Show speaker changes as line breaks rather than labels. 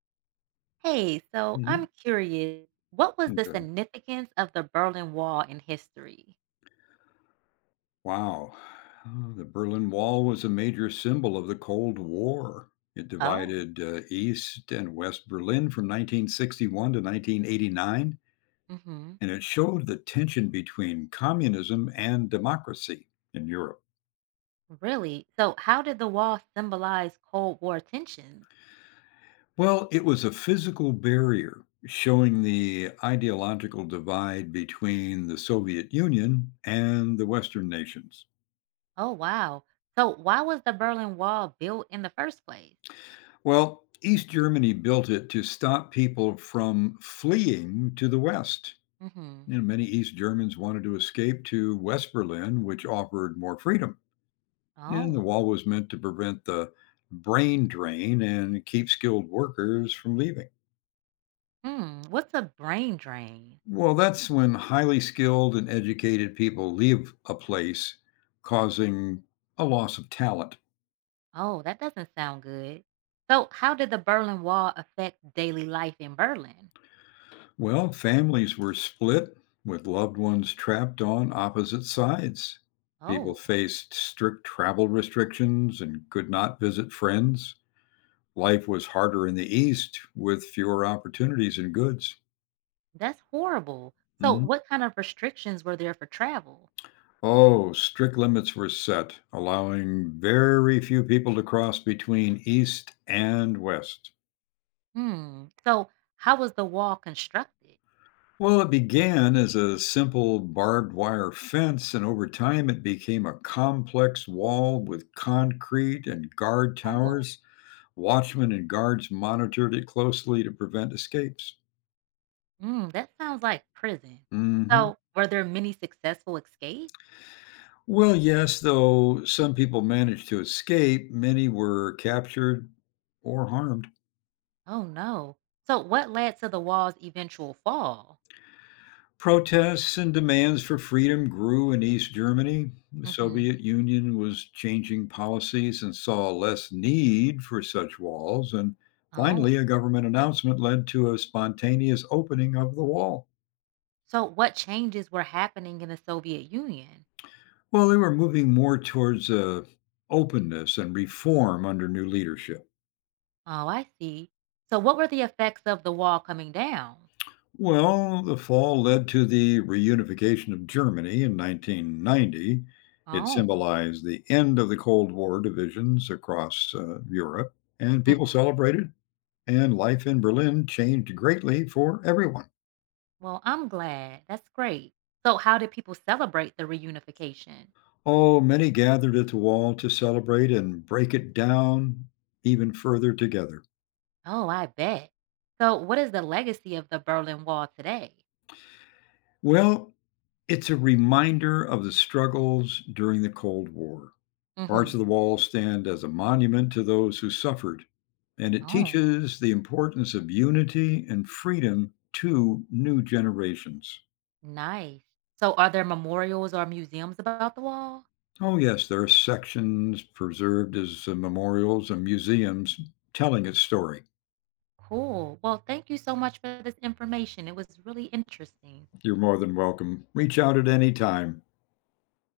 Hey, so
Mhm.
I'm curious, what was the
Okay.
significance of the Berlin Wall in history?
Wow. Oh, the Berlin Wall was a major symbol of the Cold War. It
Oh,
divided East and West Berlin from 1961 to 1989,
hmm,
and it showed the tension between communism and democracy in Europe.
really? So, how did the wall symbolize Cold War tensions?
Well, it was a physical barrier showing the ideological divide between the Soviet Union and the Western nations.
Oh, wow. So, why was the Berlin Wall built in the first place?
Well, East Germany built it to stop people from fleeing to the West.
Hmm.
You know, many East Germans wanted to escape to West Berlin, which offered more freedom. And the
Oh,
wall was meant to prevent the brain drain and keep skilled workers from leaving.
hmm. What's a brain drain?
Well, that's when highly skilled and educated people leave a place, causing a loss of talent.
Oh, that doesn't sound good. So, how did the Berlin Wall affect daily life in Berlin?
Well, families were split with loved ones trapped on opposite sides. People
Oh,
faced strict travel restrictions and could not visit friends. Life was harder in the East with fewer opportunities and goods.
that's horrible. So,
Mhm.
what kind of restrictions were there for travel?
Oh, strict limits were set, allowing very few people to cross between East and West.
Hmm. So, how was the wall constructed?
Well, it began as a simple barbed wire fence, and over time it became a complex wall with concrete and guard
Oh,
towers. Watchmen and guards monitored it closely to prevent escapes.
hmm. That sounds like prison.
Hmm.
So, were there many successful escapes?
Well, yes, though some people managed to escape, many were captured or harmed.
Oh, no. So, what led to the wall's eventual fall?
Protests and demands for freedom grew in East Germany. The
Hmm.
Soviet Union was changing policies and saw less need for such walls. And
Oh.
finally, a government announcement led to a spontaneous opening of the wall.
So, what changes were happening in the Soviet Union?
Well, they were moving more towards openness and reform under new leadership.
Oh, I see. So, what were the effects of the wall coming down?
Well, the fall led to the reunification of Germany in 1990. It
Oh.
symbolized the end of the Cold War divisions across Europe, and people
Mhm.
celebrated, and life in Berlin changed greatly for everyone.
Well, I'm glad. That's great. So, how did people celebrate the reunification?
Oh, many gathered at the wall to celebrate and break it down even further together.
Oh, I bet. So, what is the legacy of the Berlin Wall today?
Well, it's a reminder of the struggles during the Cold War. Parts
Hmm.
of the wall stand as a monument to those who suffered, and it
Oh,
teaches the importance of unity and freedom to new generations.
nice. So, are there memorials or museums about the wall?
Oh, yes, there are sections preserved as memorials and museums telling its story.
Cool. Well, thank you so much for this information. It was really interesting.
You're more than welcome. Reach out at any time.